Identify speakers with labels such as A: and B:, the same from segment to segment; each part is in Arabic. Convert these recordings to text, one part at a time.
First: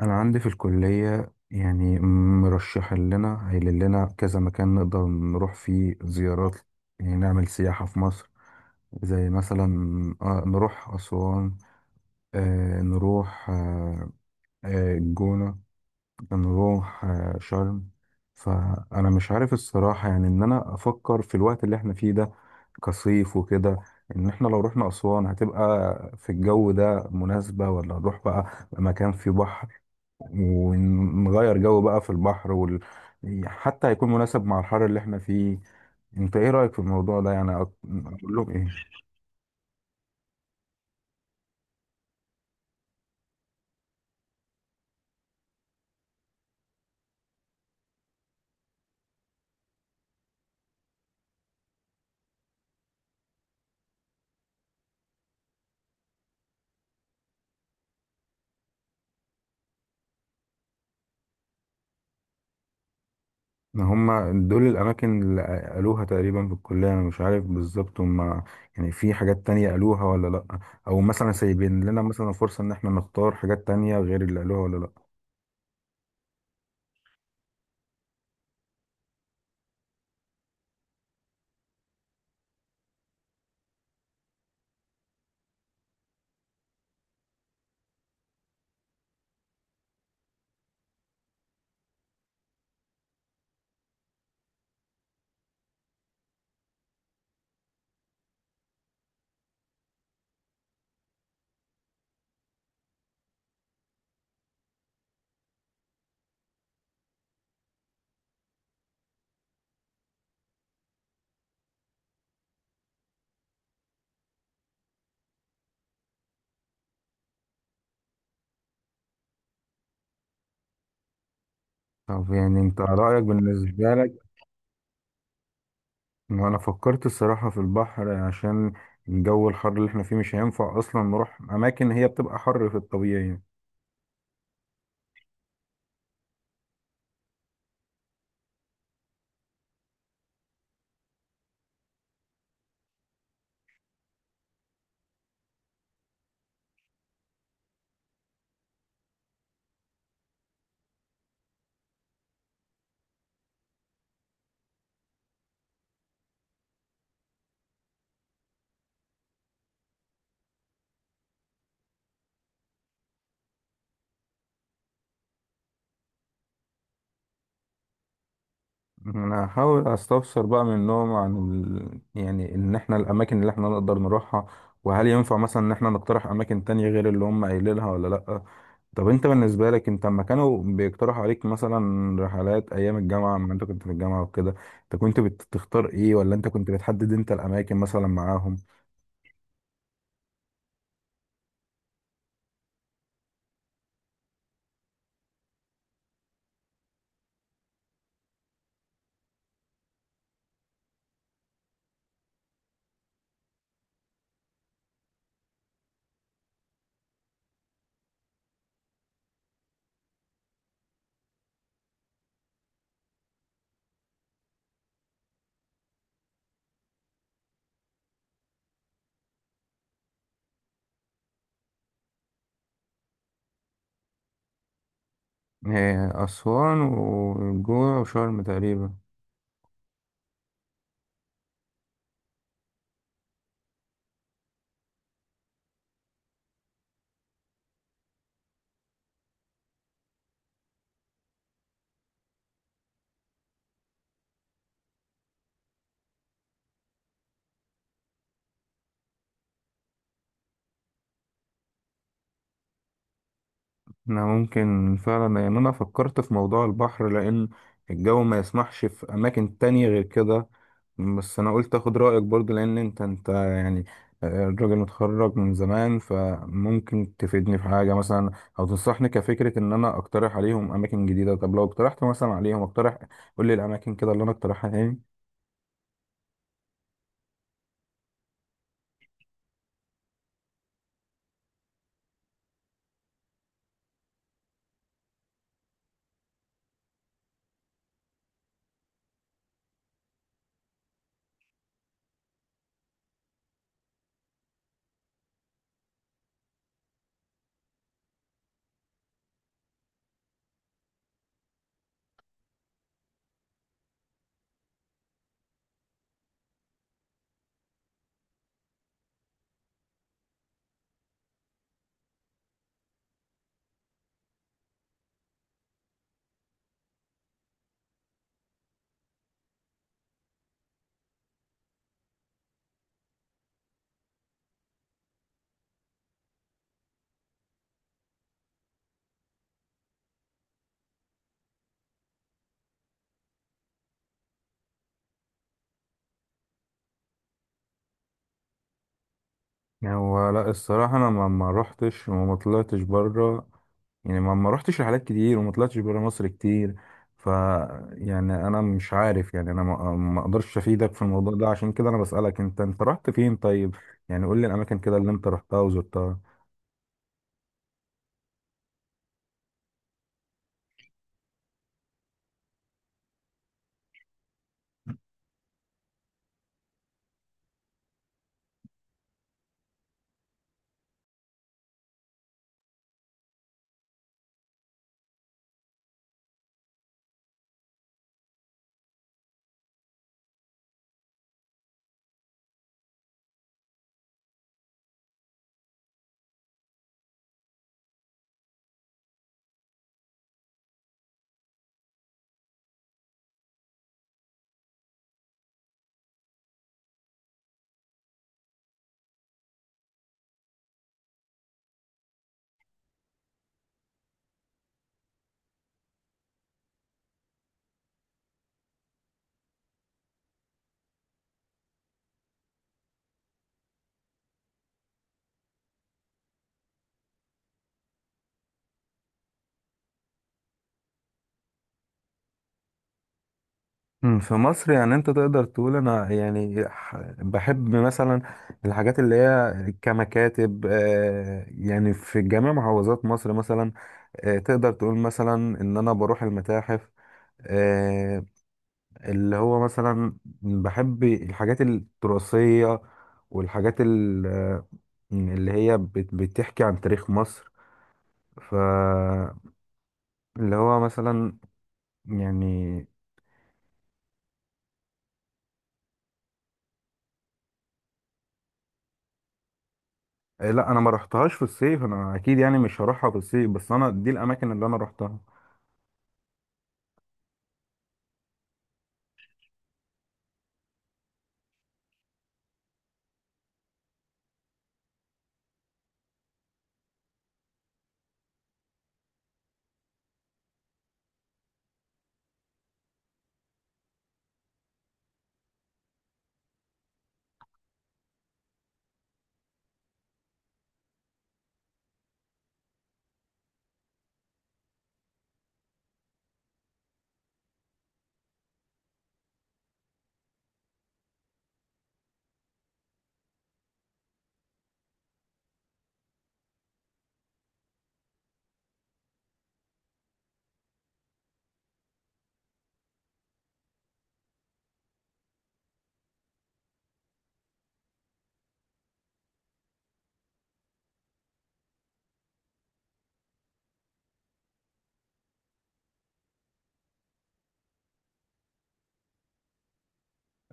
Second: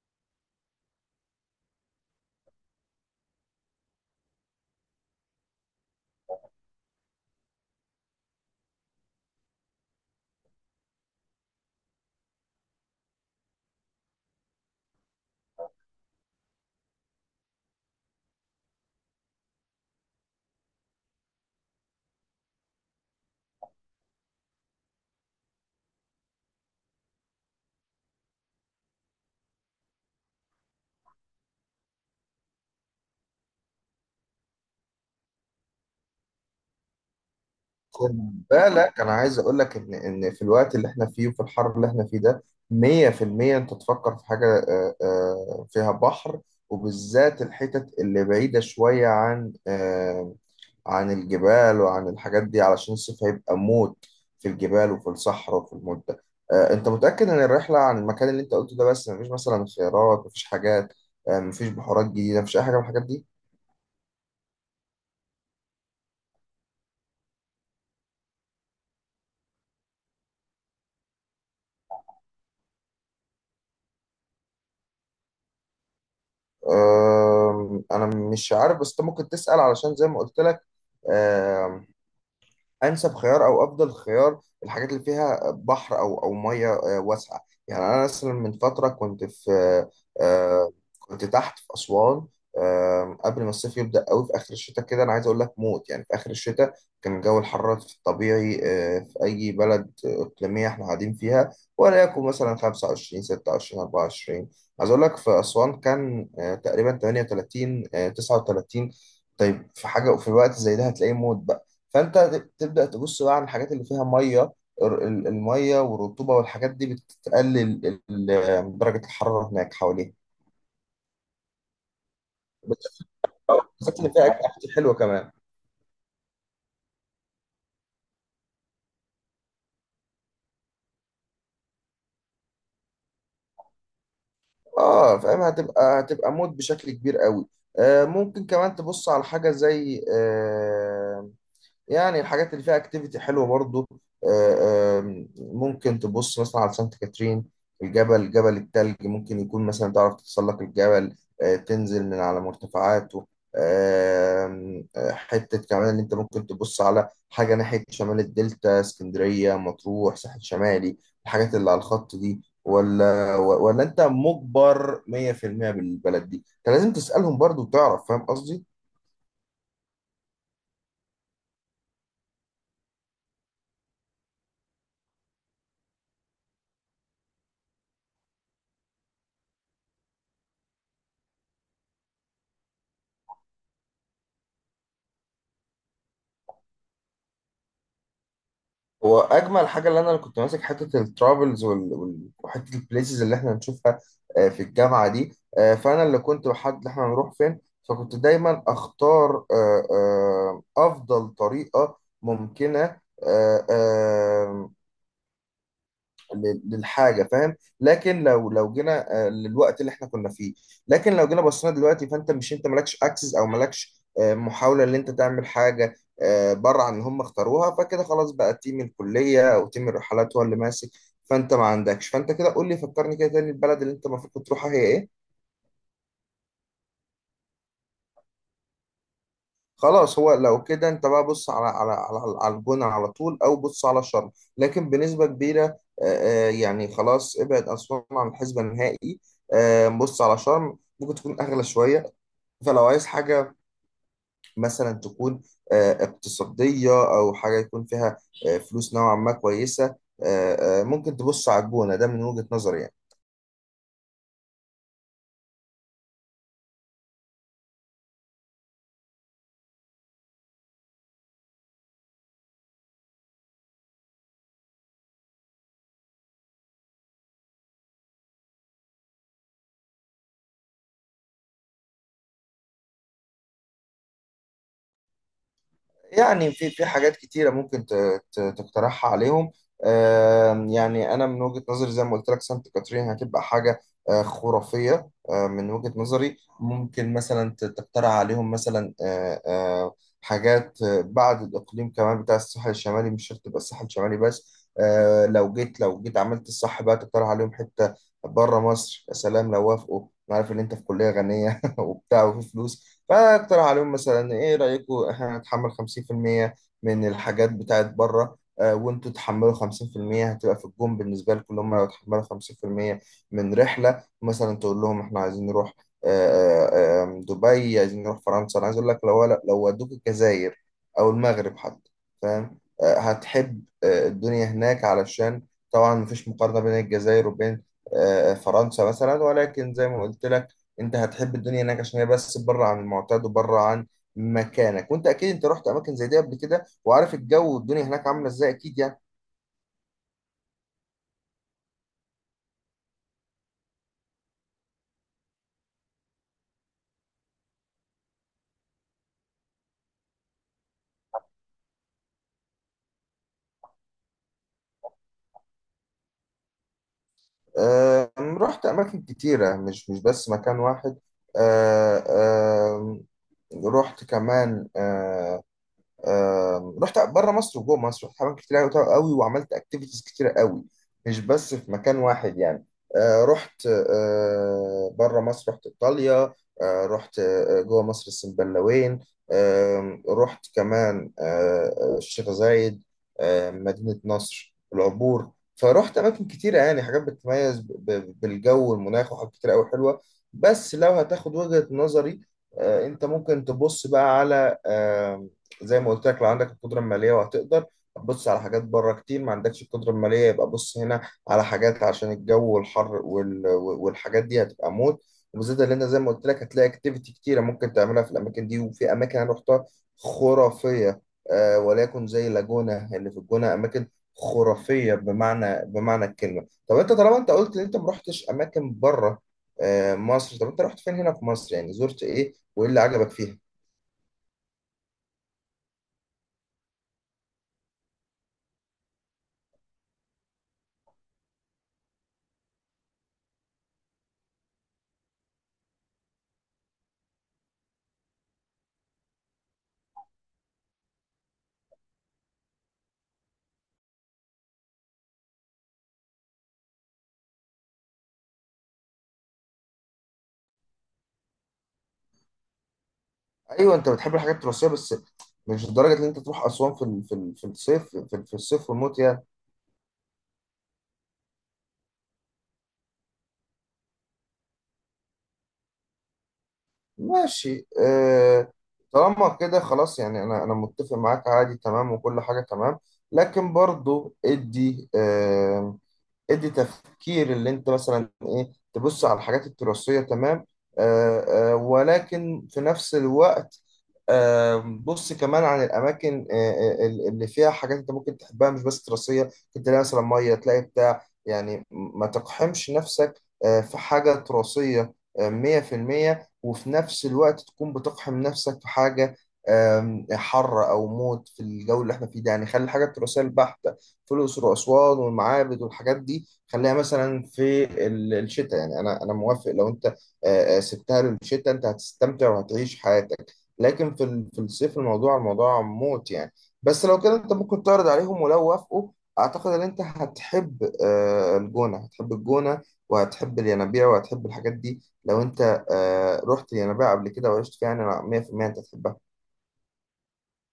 A: انا عندي في الكليه، يعني مرشح لنا قايل لنا كذا مكان نقدر نروح فيه زيارات، يعني نعمل سياحه في مصر. زي مثلا نروح اسوان، آه، نروح آه، آه، الجونه، نروح شرم. فانا مش عارف الصراحه، يعني ان انا افكر في الوقت اللي احنا فيه ده كصيف وكده، ان احنا لو رحنا اسوان هتبقى في الجو ده مناسبه، ولا نروح بقى مكان فيه بحر ونغير جو بقى في البحر وال... حتى هيكون مناسب مع الحر اللي احنا فيه. انت ايه رأيك في الموضوع ده؟ يعني
B: خد
A: اقول لهم ايه؟
B: بالك انا عايز اقول لك ان في الوقت اللي احنا فيه وفي الحر اللي احنا فيه ده 100% انت تفكر في حاجه فيها بحر، وبالذات الحتت اللي بعيده شويه عن عن الجبال وعن الحاجات دي علشان الصيف هيبقى موت في الجبال وفي الصحراء وفي المده. انت متاكد ان الرحله عن المكان اللي انت قلته ده بس؟ مفيش مثلا خيارات؟ مفيش حاجات؟ مفيش بحورات جديده؟ مفيش اي حاجه من الحاجات دي؟
A: ان هما دول الاماكن اللي قالوها تقريبا في الكلية، انا مش عارف بالظبط هما يعني في حاجات تانية قالوها ولا لا، او مثلا سايبين لنا مثلا فرصة ان احنا نختار حاجات تانية غير اللي قالوها ولا لا.
B: انا مش عارف، بس انت ممكن تسأل، علشان زي ما قلت لك انسب خيار او افضل خيار الحاجات اللي فيها بحر او ميه واسعه. يعني انا مثلا من فتره كنت في آه، كنت تحت في اسوان قبل ما الصيف يبدا قوي في اخر الشتاء، كده انا عايز اقول لك موت يعني. في اخر الشتاء كان جو الحراره في الطبيعي في اي بلد اقليميه احنا قاعدين فيها ولا يكون مثلا 25 26 24، عايز اقول لك في اسوان كان تقريبا 38 39. طيب في حاجه في الوقت زي ده هتلاقيه موت، فانت تبدا تبص بقى على الحاجات اللي فيها ميه. الميه والرطوبه والحاجات دي بتقلل ال- درجه الحراره هناك حواليها.
A: طب يعني انت
B: بالذات
A: رأيك بالنسبة
B: بالذات
A: لك؟
B: ان فيها اكل حلوه كمان.
A: ما انا فكرت الصراحة في البحر، عشان الجو الحر اللي احنا فيه مش هينفع اصلا نروح اماكن هي بتبقى حر في الطبيعي.
B: اه فاهم، هتبقى مود بشكل كبير قوي. آه، ممكن كمان تبص على حاجه زي يعني الحاجات اللي فيها اكتيفيتي حلوه برضو. آه، ممكن تبص مثلا على سانت كاترين، الجبل، جبل التلج. ممكن يكون مثلا تعرف تتسلق الجبل، تنزل من على مرتفعاته. حتة كمان اللي انت ممكن تبص على حاجة ناحية شمال الدلتا، اسكندرية، مطروح، ساحل شمالي. الحاجات اللي على الخط دي، ولا انت مجبر 100% بالبلد دي؟ انت لازم تسألهم برضو وتعرف، فاهم قصدي.
A: انا هحاول استفسر بقى منهم عن ال... يعني ان احنا الاماكن اللي احنا نقدر نروحها، وهل ينفع مثلا ان احنا نقترح اماكن تانية غير اللي هم قايلينها ولا لا. طب انت بالنسبة لك، انت لما كانوا بيقترحوا عليك مثلا رحلات ايام الجامعة لما انت كنت في الجامعة وكده، انت كنت بتختار ايه، ولا انت كنت بتحدد انت الاماكن مثلا معاهم؟
B: هو اجمل حاجه اللي انا كنت ماسك حته الترافلز وحته البليسز اللي احنا هنشوفها في الجامعه دي، فانا اللي كنت بحدد احنا هنروح فين. فكنت دايما اختار افضل طريقه ممكنه آه، للحاجه، فاهم. لكن لو جينا للوقت اللي احنا كنا فيه، لكن لو جينا بصينا دلوقتي، فانت مش، انت مالكش اكسس او مالكش محاوله ان انت تعمل حاجه بره عن اللي هم اختاروها، فكده خلاص بقى تيم الكليه او تيم الرحلات هو اللي ماسك، فانت ما عندكش. فانت كده قول لي، فكرني كده تاني، البلد اللي انت المفروض كنت تروحها هي ايه؟
A: إيه، اسوان والجونة وشرم تقريبا.
B: خلاص، هو لو كده انت بقى بص على على الجونة على طول، او بص على شرم لكن بنسبة كبيرة. يعني خلاص ابعد اسوان عن الحسبة النهائي. بص على شرم، ممكن تكون اغلى شوية. فلو عايز حاجة مثلا تكون اقتصادية، او حاجة يكون فيها فلوس نوعا ما كويسة، ممكن تبص على الجونة، ده من وجهة نظري يعني.
A: انا ممكن فعلا، يعني انا فكرت في موضوع البحر لان الجو ما يسمحش في اماكن تانية غير كده. بس انا قلت اخد رايك برضو، لان انت يعني الراجل متخرج من زمان، فممكن تفيدني في حاجه مثلا او تنصحني كفكره ان انا اقترح عليهم اماكن جديده. طب لو اقترحت مثلا عليهم، اقترح قول لي الاماكن كده اللي انا اقترحها تاني.
B: يعني في حاجات كتيرة ممكن تقترحها عليهم. يعني أنا من وجهة نظري زي ما قلت لك، سانت كاترين هتبقى حاجة خرافية. من وجهة نظري ممكن مثلا تقترح عليهم مثلا حاجات بعد الإقليم كمان بتاع الساحل الشمالي، مش شرط تبقى الساحل الشمالي بس. لو جيت عملت الصح بقى تقترح عليهم حتة بره مصر، يا سلام لو وافقوا. أنا عارف إن أنت في كلية غنية وبتاع وفي فلوس، فاقترح عليهم مثلا، ايه رأيكم احنا نتحمل 50% من الحاجات بتاعت بره وانتوا تحملوا 50%؟ هتبقى في الجون بالنسبة لكم، اللي هم لو تحملوا 50% من رحلة. مثلا تقول لهم احنا عايزين نروح آه، آه، آم، دبي، عايزين نروح فرنسا. انا عايز اقول لك لو لو ودوك الجزائر او المغرب حتى، فاهم، هتحب الدنيا هناك. علشان طبعا مفيش مقارنة بين الجزائر وبين فرنسا مثلا، ولكن زي ما قلت انت هتحب الدنيا هناك عشان هي بس بره عن المعتاد وبره عن مكانك، وانت اكيد انت رحت اماكن زي دي قبل كده وعارف الجو والدنيا هناك عامله ازاي اكيد يعني.
A: يعني هو لا الصراحه انا ما روحتش وما طلعتش بره، يعني ما رحتش رحلات كتير وما طلعتش بره مصر كتير. ف يعني انا مش عارف، يعني انا ما اقدرش افيدك في الموضوع ده. عشان كده انا بسألك، انت رحت فين؟ طيب، يعني قول لي الاماكن كده اللي انت رحتها وزرتها.
B: آه رحت اماكن كتيره، مش بس مكان واحد. آه آه رحت كمان رحت بره مصر وجوه مصر، رحت حمامات كتير قوي وعملت اكتيفيتيز كتير قوي، مش بس في مكان واحد يعني. رحت بره مصر، رحت ايطاليا. رحت جوه مصر، السنبلاوين. رحت كمان الشيخ زايد، مدينة نصر، العبور. فرحت اماكن كتيره يعني، حاجات بتتميز بالجو والمناخ وحاجات كتير قوي حلوه. بس لو هتاخد وجهة نظري، انت ممكن تبص بقى على، زي ما قلت لك، لو عندك القدره الماليه وهتقدر بص على حاجات بره كتير، ما عندكش القدره الماليه يبقى بص هنا على حاجات، عشان الجو والحر والحاجات دي هتبقى موت. وبالذات اللي انت زي ما قلت لك هتلاقي اكتيفيتي كتيره ممكن تعملها في الاماكن دي، وفي اماكن انا رحتها خرافيه. آه وليكن زي لاجونا اللي في الجونه، اماكن خرافيه بمعنى الكلمه. طب انت طالما انت قلت ان انت ما رحتش اماكن بره مصر، طب انت رحت فين هنا في مصر؟ يعني زرت ايه، وايه اللي عجبك فيها؟
A: في مصر، يعني انت تقدر تقول انا يعني بحب مثلا الحاجات اللي هي كمكاتب، يعني في جميع محافظات مصر مثلا. تقدر تقول مثلا ان انا بروح المتاحف، آه، اللي هو مثلا بحب الحاجات التراثية والحاجات اللي هي بتحكي عن تاريخ مصر. فاللي هو مثلا يعني.
B: ايوه انت بتحب الحاجات التراثيه بس، مش لدرجه ان انت تروح اسوان في ال- في ال- في الصيف، في الصيف والموت يعني.
A: لا انا ما رحتهاش في الصيف، انا اكيد يعني مش هروحها في الصيف، بس انا دي الاماكن اللي انا رحتها.
B: ماشي آه، طالما كده خلاص يعني، انا انا متفق معاك، عادي تمام وكل حاجه تمام، لكن برضو ادي ادي تفكير اللي انت مثلا، ايه، تبص على الحاجات التراثية تمام، آه آه، ولكن في نفس الوقت آه بص كمان عن الاماكن اللي فيها حاجات انت ممكن تحبها مش بس تراثية. ممكن تلاقي مثلا مية، تلاقي بتاع، يعني ما تقحمش نفسك في حاجة تراثية آه، 100% وفي نفس الوقت تكون بتقحم نفسك في حاجة حر أو موت في الجو اللي احنا فيه ده، يعني خلي الحاجة التراثية البحتة، فلوس الأسوان والمعابد والحاجات دي خليها مثلا في الشتاء. يعني أنا موافق لو أنت سبتها للشتاء، أنت هتستمتع وهتعيش حياتك، لكن في في الصيف الموضوع، الموضوع موت يعني. بس لو كده أنت ممكن تعرض عليهم، ولو وافقوا أعتقد إن أنت هتحب الجونة، هتحب الجونة وهتحب الينابيع وهتحب الحاجات دي. لو أنت رحت الينابيع قبل كده وعشت فيها، يعني أنا 100% أنت هتحبها.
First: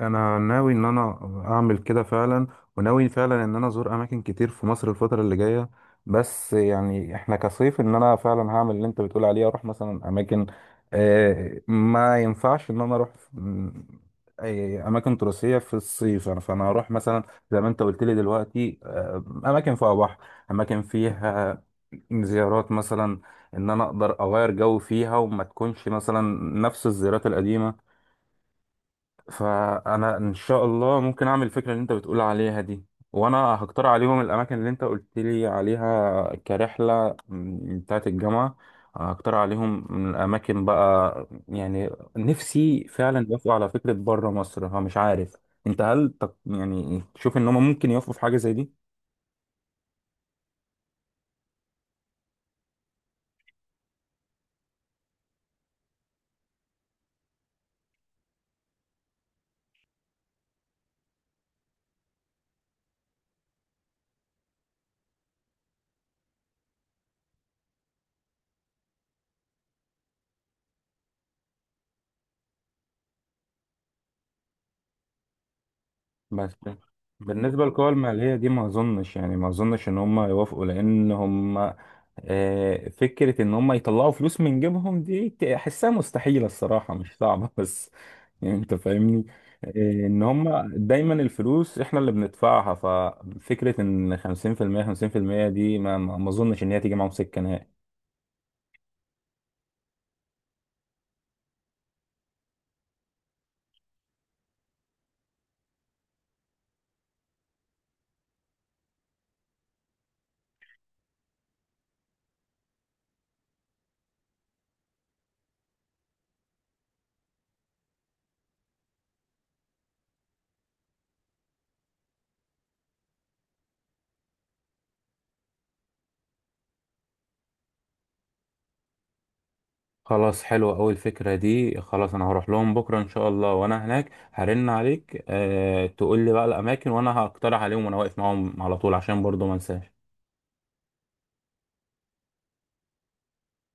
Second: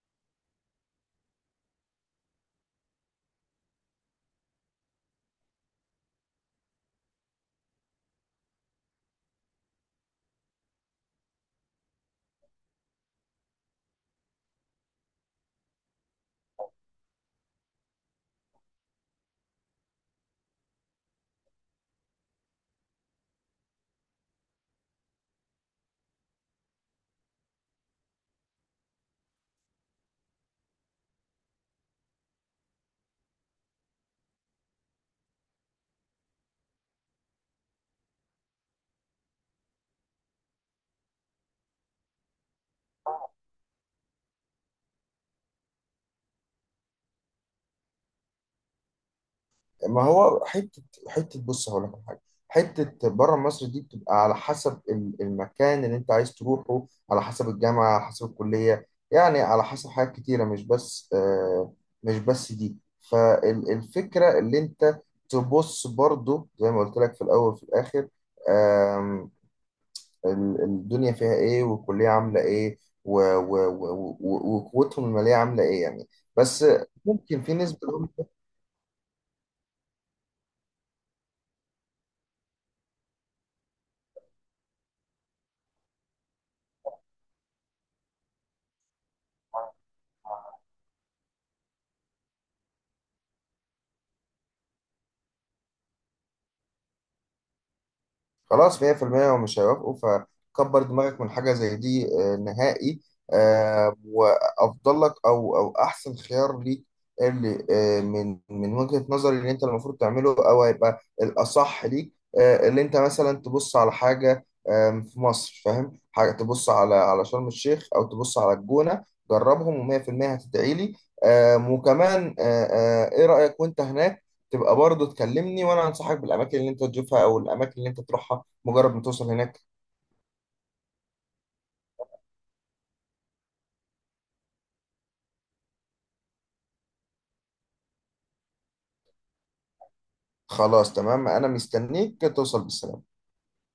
A: انا ناوي ان انا اعمل كده فعلا، وناوي فعلا ان انا ازور اماكن كتير في مصر الفتره اللي جايه. بس يعني احنا كصيف، ان انا فعلا هعمل اللي انت بتقول عليه، اروح مثلا اماكن ما ينفعش ان انا اروح أي اماكن تراثيه في الصيف. يعني فانا هروح مثلا زي ما انت قلت لي دلوقتي اماكن فيها بحر، اماكن فيها زيارات مثلا ان انا اقدر اغير جو فيها، وما تكونش مثلا نفس الزيارات القديمه. فانا ان شاء الله ممكن اعمل الفكره اللي انت بتقول عليها دي، وانا هقترح عليهم الاماكن اللي انت قلت لي عليها كرحله بتاعه الجامعه. هقترح عليهم من الاماكن بقى، يعني نفسي فعلا يوافقوا على فكره بره مصر. فمش عارف انت هل يعني تشوف ان هم ممكن يوافقوا في حاجه زي دي؟
B: ما هو حته، بص هقول لك على حاجه. حته بره مصر دي بتبقى على حسب المكان اللي انت عايز تروحه، على حسب الجامعه، على حسب الكليه، يعني على حسب حاجات كتيره مش بس مش بس دي. فالفكره اللي انت تبص برضو، زي ما قلت لك، في الاول وفي الاخر آم، الدنيا فيها ايه، والكليه عامله ايه، وقوتهم الماليه عامله ايه يعني.
A: بس
B: بس ممكن في
A: بالنسبة
B: نسبه.
A: للقوى المالية دي ما أظنش، يعني ما أظنش إن هم يوافقوا، لأن هم فكرة إن هم يطلعوا فلوس من جيبهم دي أحسها مستحيلة الصراحة، مش صعبة بس يعني أنت فاهمني. آه، إن هم دايما الفلوس إحنا اللي بندفعها. ففكرة إن 50% 50% دي ما أظنش إن هي تيجي معاهم سكة نهائي.
B: خلاص 100% هو مش هيوافقوا، فكبر دماغك من حاجة زي دي نهائي. وأفضل لك أو أحسن خيار ليك اللي من وجهة نظري، اللي أنت المفروض تعمله أو هيبقى الأصح ليك، اللي أنت مثلا تبص على حاجة في مصر، فاهم، حاجة تبص على شرم الشيخ أو تبص على الجونة. جربهم و100% هتدعي لي. وكمان إيه رأيك؟ وأنت هناك تبقى برضه تكلمني، وانا انصحك بالاماكن اللي انت تشوفها او الاماكن اللي انت تروحها مجرد ما توصل هناك.
A: خلاص، حلوة أوي الفكرة دي. خلاص، أنا هروح لهم بكرة إن شاء الله، وأنا هناك هرن عليك. أه، تقول لي بقى الأماكن وأنا هقترح عليهم، وأنا واقف معاهم على طول، عشان برضو ما انساش.
B: خلاص تمام انا مستنيك توصل بالسلامة